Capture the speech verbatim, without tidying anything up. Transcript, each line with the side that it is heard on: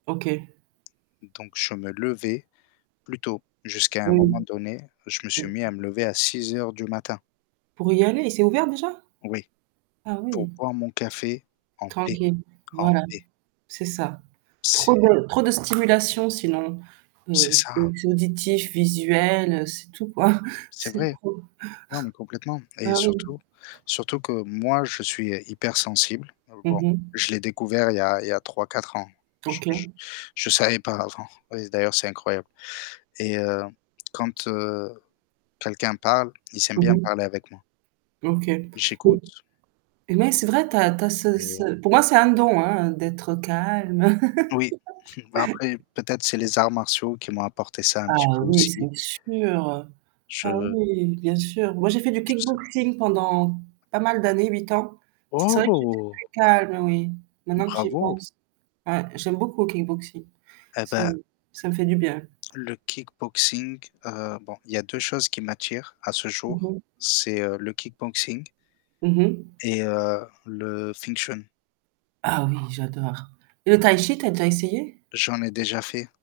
right: OK.
left: Donc je me levais plus tôt, jusqu'à un moment
right: Oui.
left: donné, je me suis mis à me lever à six heures du matin.
right: Pour y aller, c'est ouvert déjà?
left: Oui,
right: Ah
left: pour
right: oui.
left: boire mon café en paix,
right: Tranquille,
left: en
right: voilà.
left: paix.
right: C'est ça. Trop
left: C'est
right: de trop de stimulations sinon,
left: c'est
right: heu, que
left: ça.
right: ce soit auditifs, visuels, c'est tout quoi,
left: C'est
right: c'est
left: vrai,
right: trop.
left: non, mais complètement. Et
right: Bah oui.
left: surtout surtout que moi, je suis hypersensible. Bon,
right: Mmh mh.
left: je l'ai découvert il y a il y a trois-quatre ans. Je je
right: OK.
left: je savais pas avant. Et d'ailleurs c'est incroyable. Et heu, quand, heu, quelqu'un parle, ils aiment
right: Mmh
left: bien
right: mh.
left: parler avec moi.
right: OK. M
left: J'écoute
right: et mais c'est vrai tu as tu as ce
left: et
right: ce pour moi c'est un don, hein, d'être calme.
left: Oui, bah après peut-être c'est les arts martiaux qui m'ont apporté ça un petit
right: Ah
left: peu
right: oui
left: aussi.
right: c'est sûr, ah
left: Je
right: oui bien sûr. Moi j'ai fait du
left: je sais pas.
right: kickboxing pendant pas mal d'années, huit ans, c'est vrai que j'étais
left: Oh!
right: très calme oui, maintenant que j'y
left: Bravo!
right: pense. Ouais, j'aime beaucoup le kickboxing.
left: Et
right: C'est
left: bah
right: ça me fait du bien.
left: Le kickboxing, heu, bon, il y a deux choses qui m'attirent à ce
right: Mmh
left: jour,
right: mh.
left: c'est, heu, le kickboxing
right: Mmh mh.
left: et, heu, le Wing chun.
right: Ah oui j'adore. Et le taï-chi tu as déjà essayé?
left: J'en ai déjà fait.